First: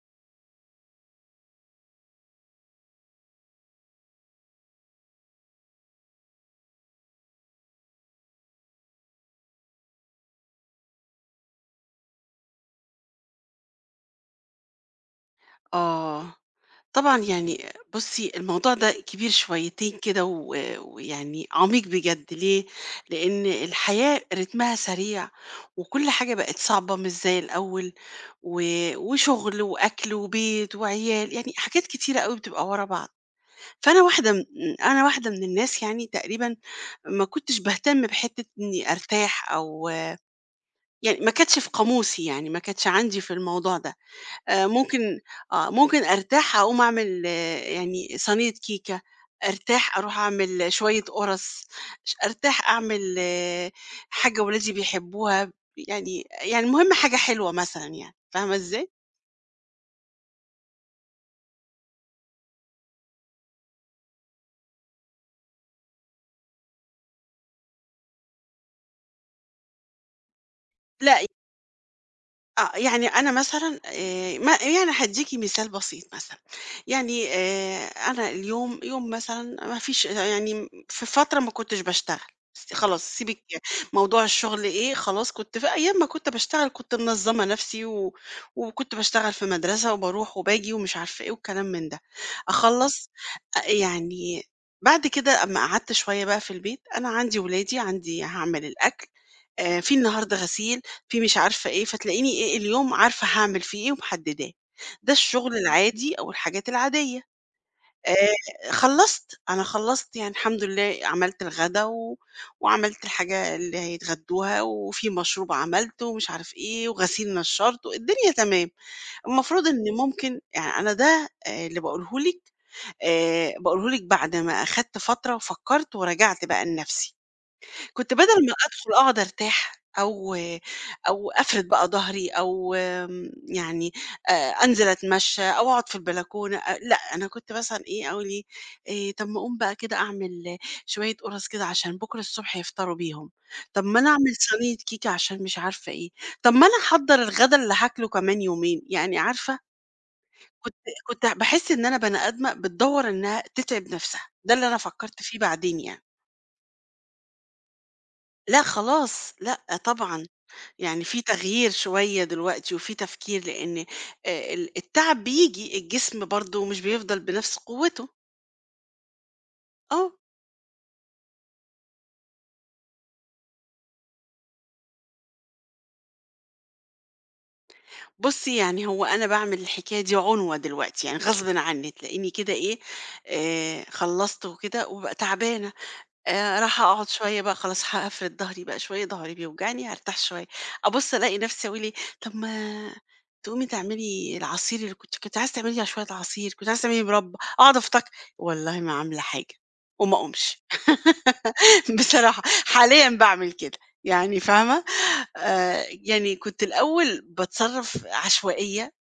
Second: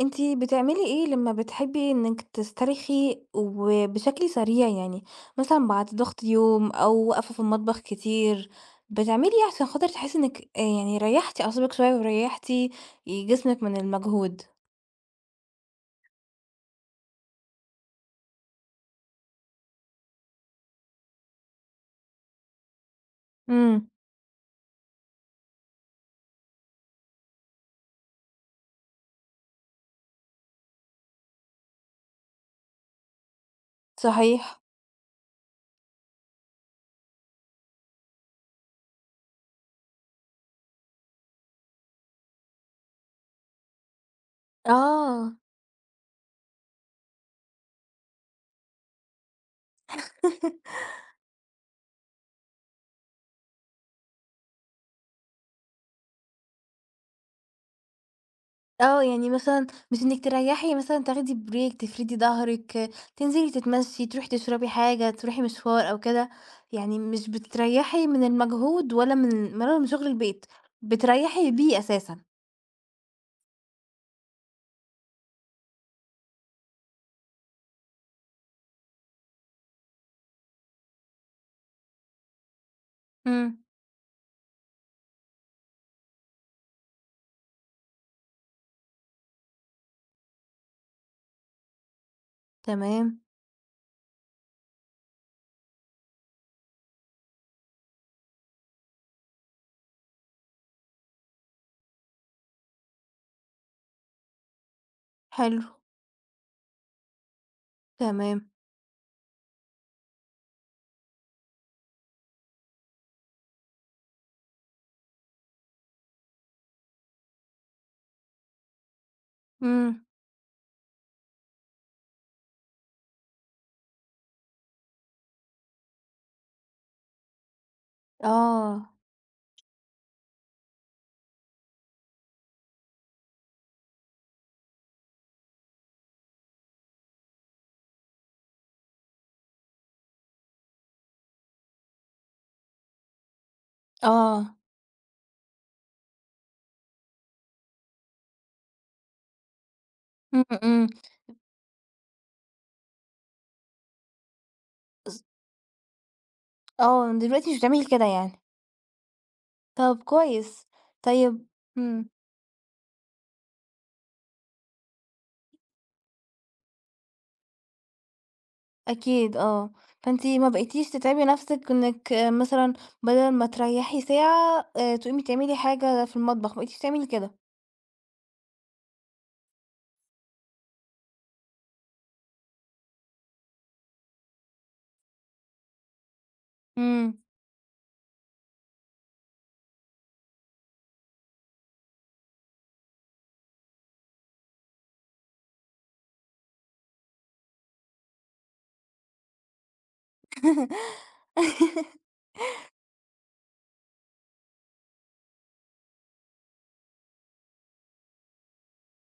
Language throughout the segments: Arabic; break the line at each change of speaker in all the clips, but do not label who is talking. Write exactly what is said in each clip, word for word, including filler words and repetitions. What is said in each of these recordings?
أنتِ بتعملي إيه لمّا بتحبي إنِّك تسترخي وبشكل سريع يعني، مثلًا بعد ضغط يوم أو واقفة في المطبخ كتير، بتعملي إيه عشان خاطر تحسي إنِّك آآ يعني ريّحتِ أعصابِك شوية وريّحتِ جسمِك من المجهود؟
آه، طبعًا يعني بُصّي الموضوع ده كبير شويتين كده و ويعني عميق بجد ليه؟ لإن
إمم.
الحياة رتمها سريع وكل حاجة بقت صعبة مش زي الأول و وشغل وأكل وبيت وعيال، يعني حاجات كتيرة أوي بتبقى ورا بعض، فأنا واحدة م
صحيح.
أنا واحدة من الناس يعني تقريبًا ما كنتش باهتم بحتّة إني أرتاح أو يعني ما كانتش في قاموسي يعني، ما كانتش عندي في الموضوع ده. آآ ممكن
آه.
آه، ممكن أرتاح أقوم أعمل آه، يعني صينية كيكة، أرتاح أروح أعمل شوية قُرَص، ش أرتاح أعمل آه، حاجة ولادي بيحبوها، يعني يعني المهم حاجة حلوة مثلًا يعني، فاهمة إزاي؟
آه، يعني مثلًا مش إنِّك تريّحي مثلًا تاخدي break تفردي ضهرِك، تنزلي تتمشي، تروحي تشربي حاجة، تروحي مشوار أو كده، يعني مش بتريّحي من المجهود ولا من ولا من شغل البيت،
لأ
بتريّحي بيه أساسًا.
آه، يعني أنا مثلًا آآ ما يعني هادّيكِ مثال بسيط مثلًا، يعني آآ أنا اليوم يوم مثلًا ما فيش يعني في فترة ما كنتش باشتغل، س خلاص سيبِك
إمم.
موضوع الشغل إيه، خلاص كنت في أيام ما كنت باشتغل كنت منظّمة نَفْسي و وكنت باشتغل في مدرسة وباروح وباجي ومش عارفة إيه والكلام من ده، أخلّص
تمام.
أ يعني بعد كده أمّا قعدت شوية بقى في البيت، أنا عندي ولادي، عندي هاعمل الأكل آآ في النهارده غسيل، في مش عارفة إيه، فتلاقيني إيه، اليوم عارفة هاعمل فيه إيه ومحدداه. ده الشغل
حلو.
العادي أو الحاجات العادية. آآ
تمام.
خلّصت، أنا خلّصت يعني الحمد لله عملت الغدا و وعملت الحاجة اللي هيتغدوها وفي مشروب عملته ومش عارف إيه وغسيل نشّرته، الدنيا تمام. المفروض إن
إمم.
ممكن يعني أنا ده آآ اللي باقوله لِك، آآ باقوله لِك بعد ما أخدت فترة وفكّرت ورجعت بقى لنفسي. كنت بدل ما أدخل
آه.
أقعد أرتاح أو أو أفرد بقى ضهري أو آمم، يعني آآ، أنزل أتمشى أو أقعد في البلكونة أ لأ، أنا كنت مثلًا إيه أقول إيه، آآ، طب ما أقوم بقى كده أعمل شوية قُرَص كده عشان بكرة الصبح يفطروا بيهم، طب ما أنا أعمل
آه.
صينية كيكة عشان مش عارفة إيه، طب ما أنا أحضّر الغدا اللي هاكله كمان يومين، يعني عارفة.
إمم.
كنت
إمم.
كنت باحس إن أنا بني آدمة بتدوّر إنها تتعب نفسها، ده اللي أنا فكرت فيه بعدين يعني.
آه، دلوقتي مش بتعملي كده يعني.
لأ خلاص، لأ
طب
طبعًا.
كويس.
يعني في
طيب
تغيير
إمم.
شوية دلوقتي وفي تفكير لأن آه، ال- التعب بيجي الجسم برضه مش بيفضل بنفس قوته.
أكيد آه.
اه
فأنتِ ما بقيتيش تتعبي نفسِك إنِك آه، مثلًا بدل ما تريّحي ساعة آآ، تقومي تعملي حاجة في المطبخ، ما بقيتيش تعملي كده.
بصي يعني هو أنا بعمل الحكاية دي عنوة دلوقتي، يعني غصب عني تلاقيني كده إيه، آه، خلصت وكده وببقى تعبانة، آآ راح أقعد
إمم.
شوية بقى، خلاص هافرد ضهري بقى شوية، ضهري بيوجعني هارتاح شوية، أبُص ألاقي نفسي أقول إيه، طب ما تقومي تعملي العصير اللي كنتِ كنتِ عايزة تعملي لي شوية عصير، كنتِ عايزة تعملي مربى، أقعد أفتكر، والله ما عاملة حاجة وما أقومش. بصراحة حاليًا باعمل كده، يعني فاهمة؟ آآ يعني كنت الأول باتصرف عشوائية،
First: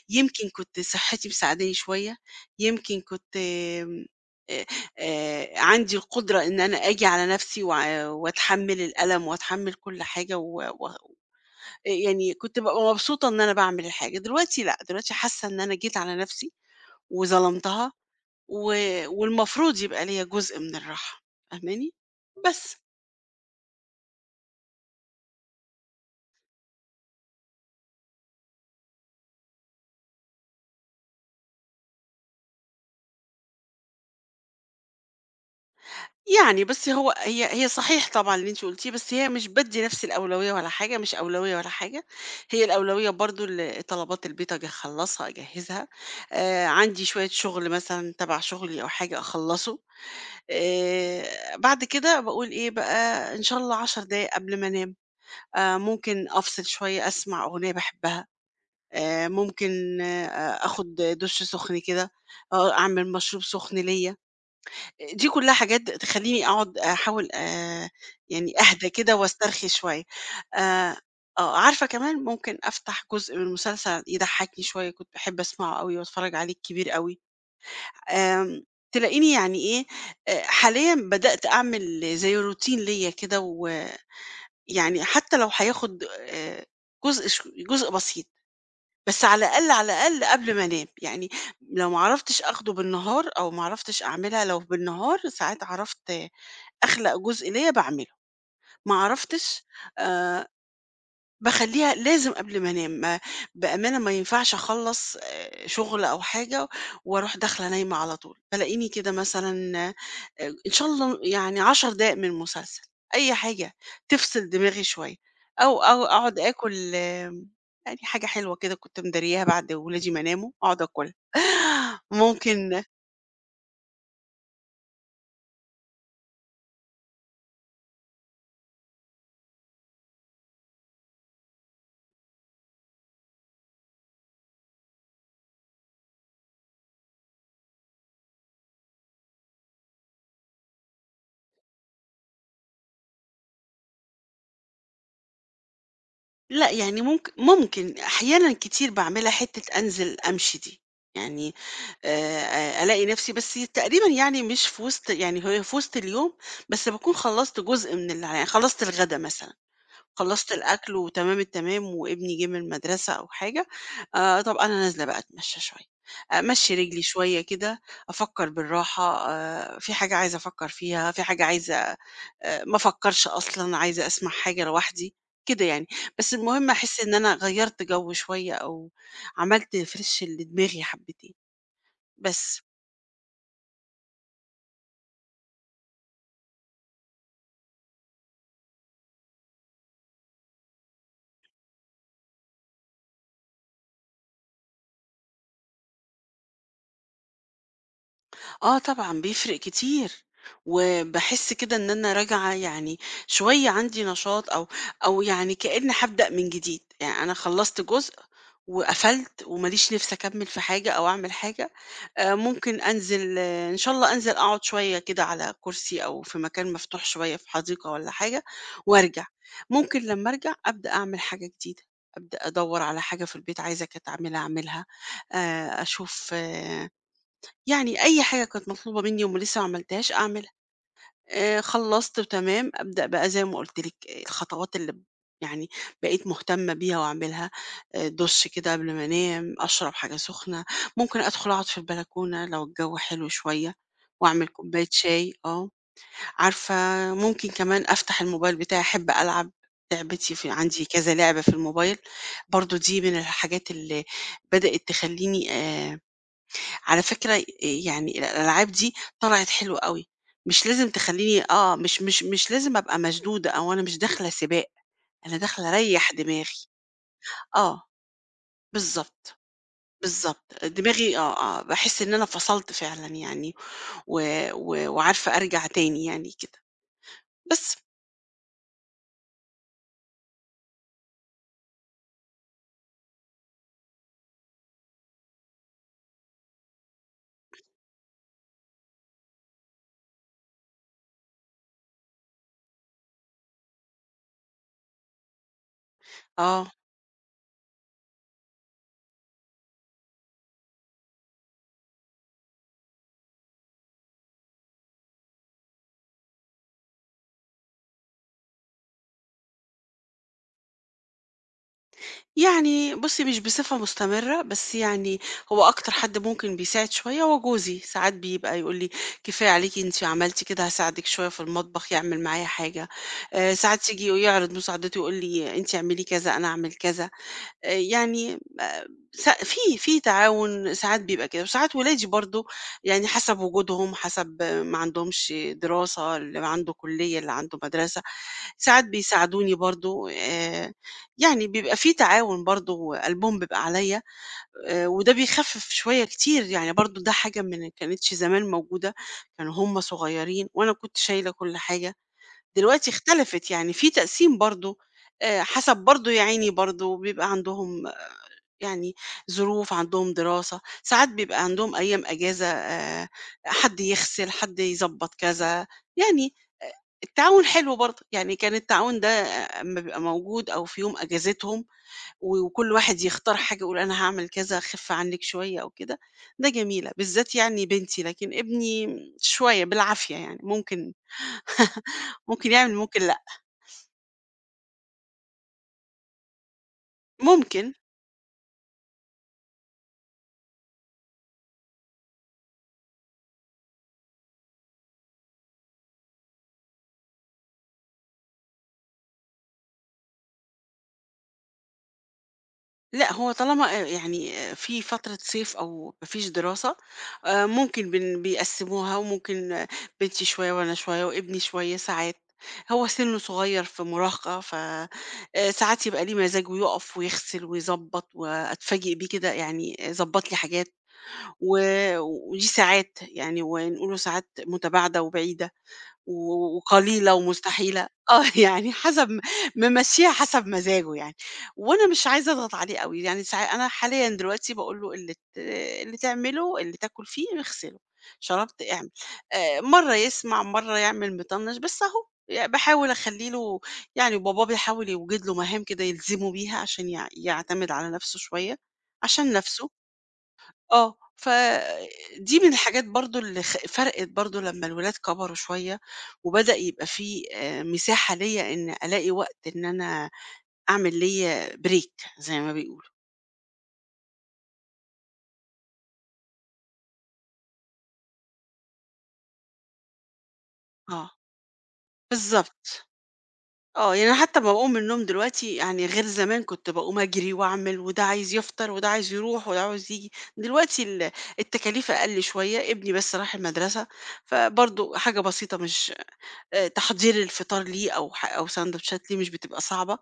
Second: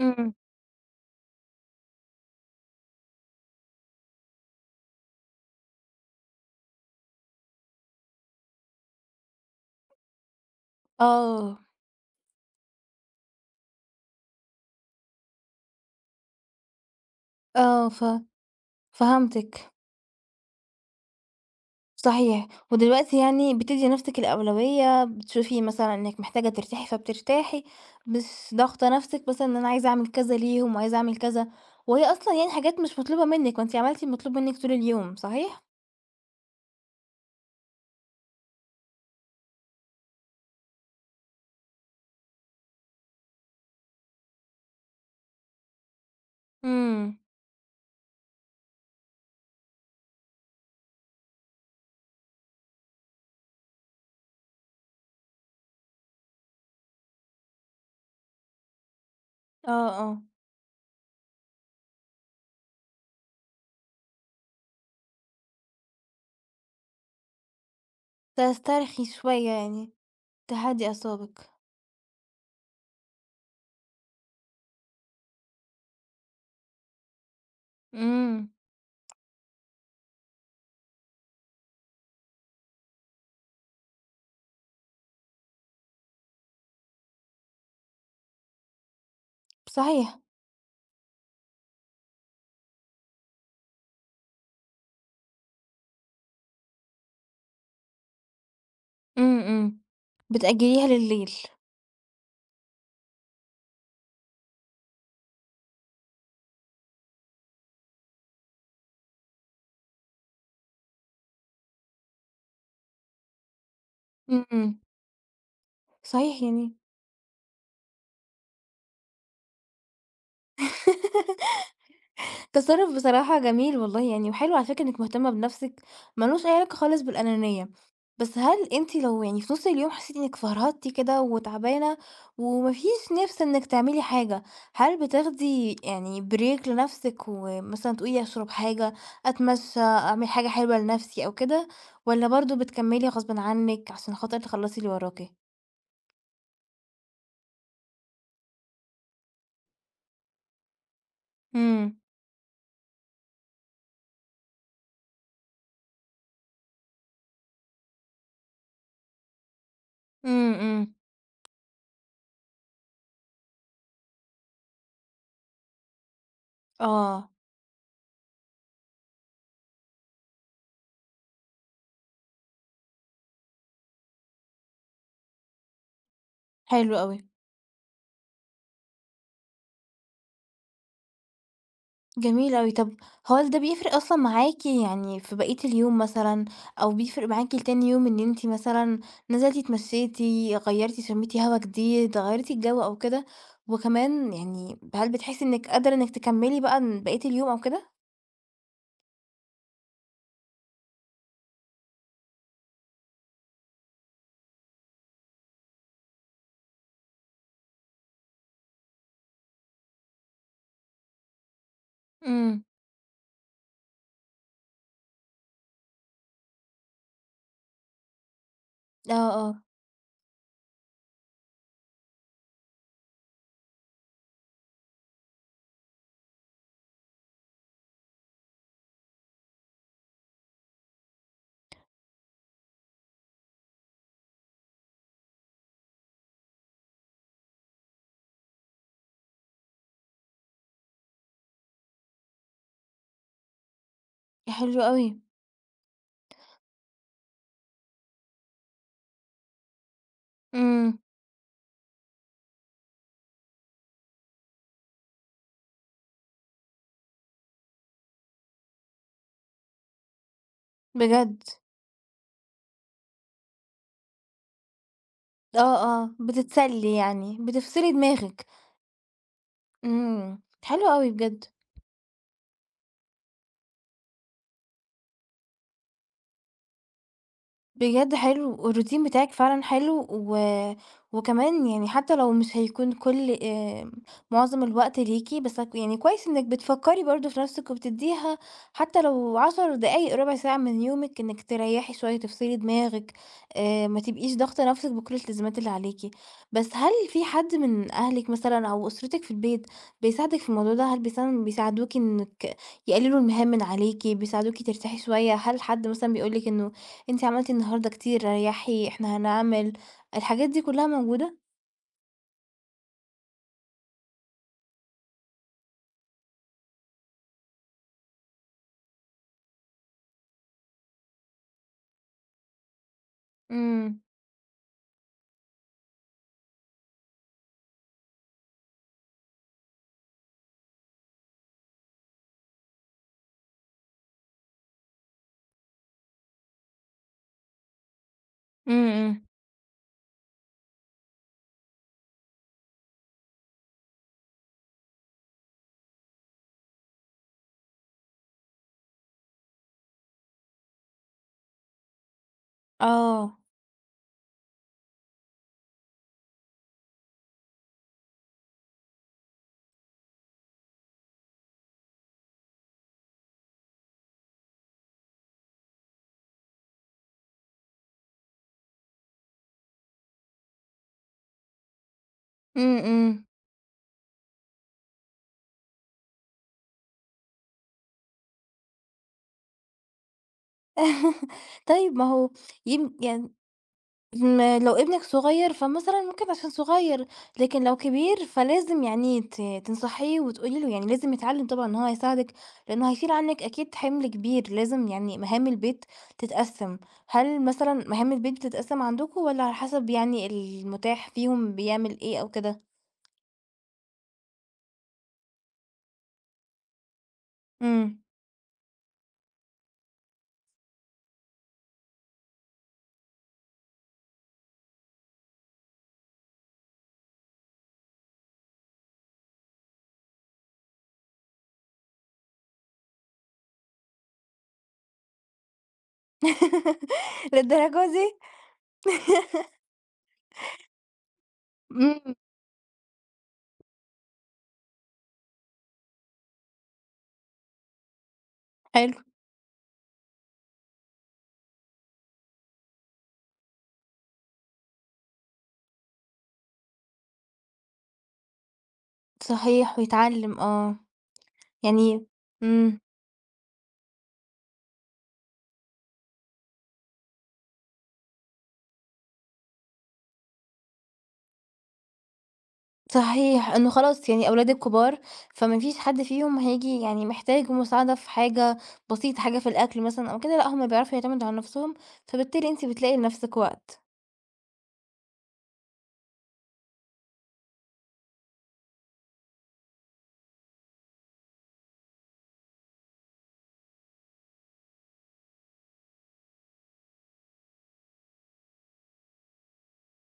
إمم.
كنت صحتي مساعداني شوية، يمكن كنت آمم، آآ آآ عندي القدرة إن أنا آجي على نَفْسي وع وأتحمّل الألم وأتحمّل كل حاجة و و
آه.
يعني كنت بابقى مبسوطة إن أنا باعمل الحاجة، دلوقتي لأ، دلوقتي حاسة إن أنا جيت على نَفْسي
آه.
وظلمتها
ف
و
فهمتِك،
والمفروض يبقى ليّا جزء من الراحة، فاهماني؟
صحيح،
بس.
ودلوقتي يعني بتدّي نفسِك الأولوية، بتشوفي مثلًا إنِك محتاجة ترتاحي فبترتاحي، مش ضاغطة نفسِك مثلًا إن أنا عايزة أعمل كذا ليهم وعايزة أعمل كذا، وهي أصلًا يعني حاجات مش مطلوبة منِك، وأنتِ عملتِ المطلوب منِك طول اليوم، صحيح؟
يعني بُصّي، هو هي هي صحيح طبعًا اللي أنتِ قُلتيه، بس هي مش بادّي نَفْسي الأولوية ولا حاجة، مش أولوية ولا حاجة، هي الأولوية برضه ل طلبات البيت أجي أخلّصها، أجهّزها، آآ عندي
إمم.
شوية شُغل مثلًا تَبَع شُغلي أو حاجة أخلّصه، آآ بعد كده باقول إيه بقى، إن شاء الله 10 دقايق قبل ما أنام، آآ ممكن أفصل شوية أسمع أغنية باحبها، آآ
آه.
ممكن
آه.
آآ آخُد دُش سُخن كده، آه أعمل مشروب سُخن ليّا. دي كلّها حاجات تخلّيني أقعد أحاول آآ يعني أهدى
تسترخي
كده
شوية
واسترخي
يعني،
شوية.
تهدّي
آآ
أعصابِك.
آه، عارفة كمان ممكن أفتح جزء من مسلسل يضحّكني شوية، كنت باحب أسمعه أوي وأتفرّج عليه الكبير أوي.
إمم.
آمم تلاقيني يعني إيه، آآ حاليًا بدأت أعمل زي روتين ليّا كده، ويعني حتى لو هياخد آآ جزء ش جزء بسيط. بس على الأقل، على
صحيح.
الأقل قبل ما أنام، يعني لو ما عرفتش آخده بالنهار أو ما عرفتش أعملها لو بالنهار ساعات عرفت أخلق جزء ليّا باعمله، ما
إمم.
عرفتش
إمم.
آآ
بتأجّليها للليل.
باخلّيها لازم قبل ما أنام. ما بأمانة ما ينفعش أخلّص آآ شغل أو حاجة وأروح داخلة نايمة على طول، بالاقيني كده مثلًا آآ إن شاء الله يعني 10 دقايق من المسلسل، أي حاجة تفصل
إمم.
دماغي شوية، أو أو أقعد
صحيح يعني.
آكل آمم يعني حاجة حلوة كده كنت مدارياها بعد ولادي ما ناموا، أقعد آكلها. ممكن
تصرُّف بصراحة جميل والله يعني، وحلو على فكرة إنِّك مهتمة بنَفْسِك، ما لوش أي علاقة خالص بالأنانية. بس هل أنتِ لو يعني في نُص اليوم حسيتِ إنِّك فرهدتِ كده وتعبانة وما فيش نِفْس إنِّك تعملي حاجة، هل بتاخدي يعني break لنَفْسِك ومثلًا تقولي أشرب حاجة، أتمشّى، أعمل حاجة حلوة لنَفْسي أو كده، والّا برضه بتكمّلي غصبٍ عنِّك عشان خاطر تخلّصي اللي وراكِ؟
لأ، يعني ممك ممكن أحيانًا كتير باعملها حتّة أنزل أمشي دي، يعني
إمم.
آآ، ألاقي نفسي بس تقريبًا يعني مش في وسط، يعني هي في وسط اليوم، بس باكون خلّصت جزء من اللي يعني خلّصت الغدا مثلًا، خلّصت
إمم. إمم.
الأكل وتمام التمام وابني جه من المدرسة أو حاجة، آآ، طَب أنا نازلة بقى أتمشى شوية، أمشّي رجلي
آه.
شوية كده، أفكّر بالراحة، آآ، في حاجة عايزة أفكّر فيها، في حاجة عايزة آآ ما افكّرش أصلًا، عايزة أسمع حاجة لوحدي، كده يعني. بس المهم
حلو
أحس إن
أوي.
أنا غيّرت جو شوية أو عملت refresh لدماغي حبّتين،
جميل
بس.
أوي. طب هو هل ده بيفرق أصلًا معاكِ يعني في بقية اليوم مثلًا، أو بيفرق معاكِ لتاني يوم إن أنتِ مثلًا نزلتِ اتمشيتِ، غيّرتِ، شميتِ هوا جديد، غيّرتِ الجو أو كده؟ وكمان يعني هل بتحسي إنِك قادرة إنِك تكمّلي بقى ن بقية اليوم أو كده؟
آه طبعًا بيفرق كتير، وباحس كده إن أنا راجعة يعني شوية عندي نشاط أو أو يعني كأني هابدأ من جديد، يعني أنا خلّصت جزء وقفلت وما ليش نِفْس أكمّل في حاجة أو أعمل حاجة، آآ
إمم.
ممكن أنزل آه، إن شاء الله أنزل أقعد شوية كده على كرسي أو في مكان مفتوح شوية في حديقة والّا حاجة
آه.
وأرجع،
آه.
ممكن لمّا أرجع أبدأ أعمل حاجة جديدة، أبدأ أدوّر على حاجة في البيت عايزة كانت أعملها أعملها، آآ أشوف آه يعني أي حاجة كانت مطلوبة منّي وم لسه ما عملتهاش أعملها، آآ خلّصت تمام، أبدأ بقى زي ما قُلت لِك الخطوات اللي ب يعني بقيت مهتمة بيها وأعملها، آآ دُش كده قبل ما أنام، أشرب حاجة سخنة، ممكن أدخل أقعد في البلكونة لو الجو حلو شوية وأعمل
يا حلو
كوباية
أوي.
شاي آه، عارفة. ممكن كمان أفتح الموبايل بتاعي، أحب ألعب لعبتي، في عندي
إمم.
كذا لعبة في الموبايل، برضه دي من الحاجات اللي بدأت تخلّيني آآ على فكرة، آآ يعني الألعاب دي طلعت حلوة أوي، مش لازم
بجد.
تخلّيني آه، مش مش مش لازم أبقى مشدودة أو أنا مش داخلة سباق، أنا
آه.
داخلة
آه.
أريّح دماغي.
بتتسلي يعني،
آه،
بتفصلي دماغِك.
بالضبط،
إمم.
بالضبط.
حلو أوي
دماغي
بجد.
آه، آه، باحس إن أنا فصلت فعلًا يعني و و وعارفة أرجع تاني يعني كده، بس.
بجد حلو، الروتين بتاعِك فعلًا حلو، و وكمان يعني حتى لو مش هيكون كل آمم، معظم الوقت ليكِ، بس هك يعني كويس إنِّك بتفكّري برضه في نَفْسِك وبتدّيها حتى لو عشر دقايق، ربع ساعة من يومِك إنِّك تريّحي شوية، تفصلي دماغِك، آآ، ما تبقيش ضاغطة نَفْسِك بكل الالتزامات اللي عليكِ.
آه.
بس هل في حد من أهلِك مثلًا أو أسرتِك في البيت بيساعدِك في الموضوع ده؟ هل بيساعد بيساعدوكِ إنِّك يقللوا المهام من عليكِ، بيساعدوكِ ترتاحي شوية؟ هل حد مثلًا بيقول لِك إنه أنتِ عملتِ النهارده كتير، ريّحي، إحنا هنعمل، الحاجات دي كلّها موجودة؟
يعني بُصّي، مش بصفة مستمرة، بس يعني هو أكتر حد ممكن بيساعد شوية هو جوزي، ساعات بيبقى يقول لي: "كفاية عليكِ أنتِ عملتِ كده، هاساعدِك شوية في المطبخ." يعمل معايا حاجة، آآ ساعات
إمم.
ييجي ويعرض مساعدته ويقول لي: "أنتِ اعملي كذا، أنا أعمل كذا." آآ يعني آآ س في في تعاون ساعات بيبقى كده، وساعات ولادي برضه يعني حسب وجودهم، حسب آه، ما عندهمش دراسة، اللي عنده كلية، اللي عنده مدرسة، ساعات
إمم. إمم.
بيساعدوني برضه آآ، يعني بيبقى في تعاون برضه قلبهم بيبقى عليَّ، آآ، وده بيخفف شوية كتير يعني، برضه ده حاجة من كانتش زمان موجودة، كانوا هُم صغيرين وأنا كنت شايلة كل حاجة، دلوقتي
آه.
اختلفت يعني في تقسيم برضه، آآ، حسب برضه يا عيني برضه بيبقى عندهم يعني ظروف، عندهم دراسة، ساعات بيبقى عندهم أيام أجازة، آآ، حد يغسل، حد يضبّط كذا، يعني التعاون حلو برضه، يعني كان التعاون ده أمّا بيبقى موجود أو في يوم أجازتهم و وكل واحد
إمم.
يختار حاجة، يقول أنا هاعمل كذا خِف عنِّك شوية أو كده، ده جميلة، بالذات يعني بنتي، لكن ابني شوية بالعافية يعني، ممكن
إمم. طيب ما هو
ممكن يعمل
يم
ممكن لأ،
يعني م لو ابنِك صغير فمثلًا ممكن عشان صغير، لكن
ممكن.
لو كبير فلازم يعني ت تنصحيه وتقولي له يعني لازم يتعلّم طبعًا إن هو يساعدِك، لإنه هيشيل عنِّك أكيد حِمل كبير، لازم يعني مهام البيت تتقسّم، هل مثلًا مهام البيت بتتقسّم عندكم والّا على حسب يعني المُتاح فيهم بيعمل إيه أو كده؟
لأ، هو طالما آآ يعني آآ في فترة صيف أو ما فيش دراسة، آآ ممكن
إمم.
بن بيقسّموها وممكن آه، بنتي شوية وأنا شوية وابني شوية ساعات، هو سِنّه صغير في مراهقة، ف آآ ساعات يبقى ليه مزاج ويُقف ويغسل ويضبّط وأتفاجئ بيه كده يعني ضبّط لي حاجات، و ودي ساعات يعني، ونقول له ساعات متباعدة وبعيدة. و وقليلة ومستحيلة،
للدرجة دي!
آه. يعني حسب م ممشّيها حسب مزاجه يعني، وأنا مش
إمم.
عايزة أضغط عليه أوي، يعني ساع أنا حاليًا دلوقتي باقول له اللي ت اللي تعمله، اللي تاكل فيه اغسله، شربت اعمل،
حلو.
آآ مرّة يسمع، مرّة يعمل مطنّش، بس أهو ي باحاول أخلّي له يعني، باباه بيحاول يوجد له مهام كده يلزمه بيها عشان يع يعتمد على نَفْسه شوية، عشان نَفْسه
صحيح ويتعلّم آه،
آه،
يعني
فدي من
إمم.
الحاجات برضه اللي خ فرقِت برضه لمّا الولاد كبروا شوية، وبدأ يبقى في آآ مساحة ليّا إن ألاقي وقت إن أنا أعمل ليّا break زي ما بيقولوا،
صحيح إنه خلاص يعني أولادِك كبار، فما فيش حد فيهم هييجي يعني محتاج مساعدة في حاجة بسيطة، حاجة في الأكل مثلًا أو كده، لأ هُم بيعرفوا
آه،
يعتمدوا على نفسهم، فبالتالي أنتِ
بالضبط،
بتلاقي لنفسِك وقت.
آه، يعني حتى أمّا باقوم من النوم دلوقتي يعني غير زمان، كنت باقوم أجري وأعمل، وده عايز يفطر وده عايز يروح وده عاوز ييجي، دلوقتي ال التكاليف أقل شوية، ابني بس راح المدرسة، فبرضه حاجة بسيطة مش آآ تحضير الفطار ليه، أو ح أو ساندوتشات ليه مش بتبقى صعبة،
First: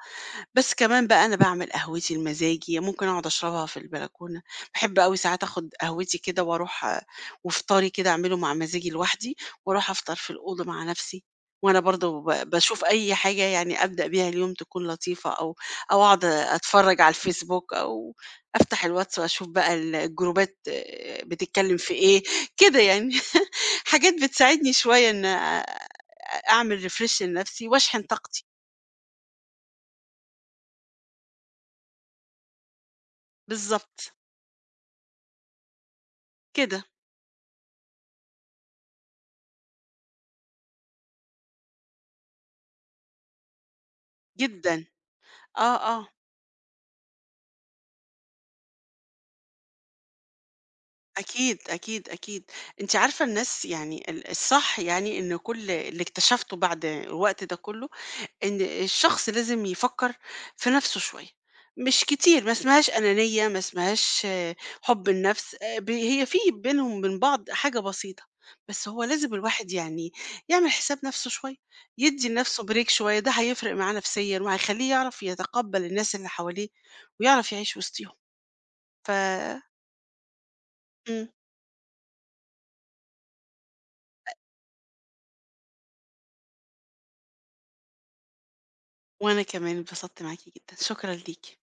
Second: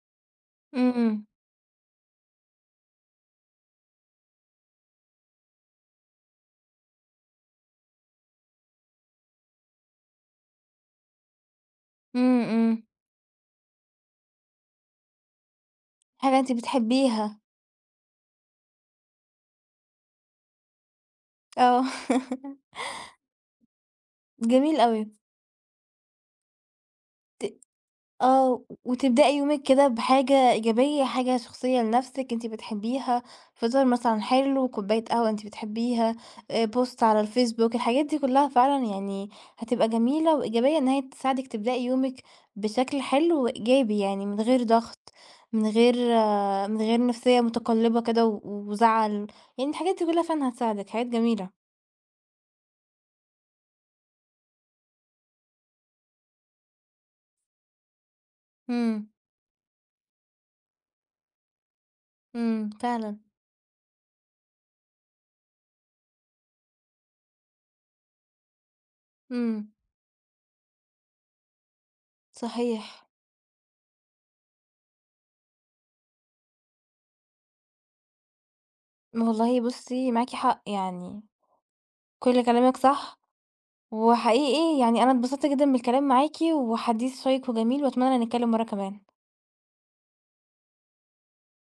بس كمان
إمم.
بقى أنا باعمل قهوتي المزاجي، ممكن أقعد أشربها في البلكونة، باحب أوي ساعات آخد قهوتي كده وأروح آه، وفطاري كده أعمله مع مزاجي لوحدي، وأروح أفطر في الأوضة مع نفسي، وأنا برضه
إمم.
ب
إمم.
باشوف أي حاجة يعني أبدأ بيها اليوم تكون لطيفة، أو أو أقعد
حاجة أنتِ
أتفرج على
بتحبيها.
الفيسبوك، أو أفتح الواتس وأشوف بقى ال الجروبات آه، بتتكلم
آه.
في إيه، كده يعني. حاجات بتساعدني
جميل أوي.
شوية إن أ أعمل refresh
ت
لنفسي وأشحن طاقتي،
آه، وتبدأي يومِك كده بحاجة إيجابية، حاجة شخصية لنفسِك أنتِ بتحبيها، فطار
بالضبط،
مثلًا حلو، كوباية قهوة أنتِ بتحبيها، آآ،
كده.
بوست على الفيسبوك، الحاجات دي كلها فعلًا يعني هتبقى جميلة وإيجابية إن هي تساعدِك تبدأي يومِك بشكل حلو وإيجابي يعني، من غير
جدًا،
ضغط، من
آه،
غير
آه،
آه، من غير نفسية متقلبة كده و وزعل، يعني الحاجات دي كلها فعلًا هتساعدِك، حاجات جميلة.
أكيد، أكيد، أكيد. أنتِ عارفة الناس يعني ال الصح، يعني إن كل اللي اكتشفته بعد الوقت ده كله، إن
إمم.
الشخص لازم يفكّر في نَفْسه شوية، مش كتير، ما
إمم.
اسمهاش
فعلًا.
أنانية، ما اسمهاش آه، حُب النَفْس، آآ ب هي في بينهم وبين بعض حاجة بسيطة، بس هو لازم
إمم.
الواحد يعني يعمل حساب نَفْسه شوية، يدّي لنَفْسه break
صحيح.
شوية، ده هيفرق معاه نفسيًا، وهيخلّيه يعرف يتقبّل الناس اللي حواليه ويعرف يعيش وسطيهم. ف
والله بُصي معاكِ حق يعني.
إمم.
كل كلامِك صح، وحقيقي يعني أنا اتبسطت جدًا بالكلام معاكِ، وحديث شيّق وجميل وأتمنى نتكلّم مرّة كمان.
وأنا كمان اتبسطت معاكِ جدًا، شكرًا ليكِ.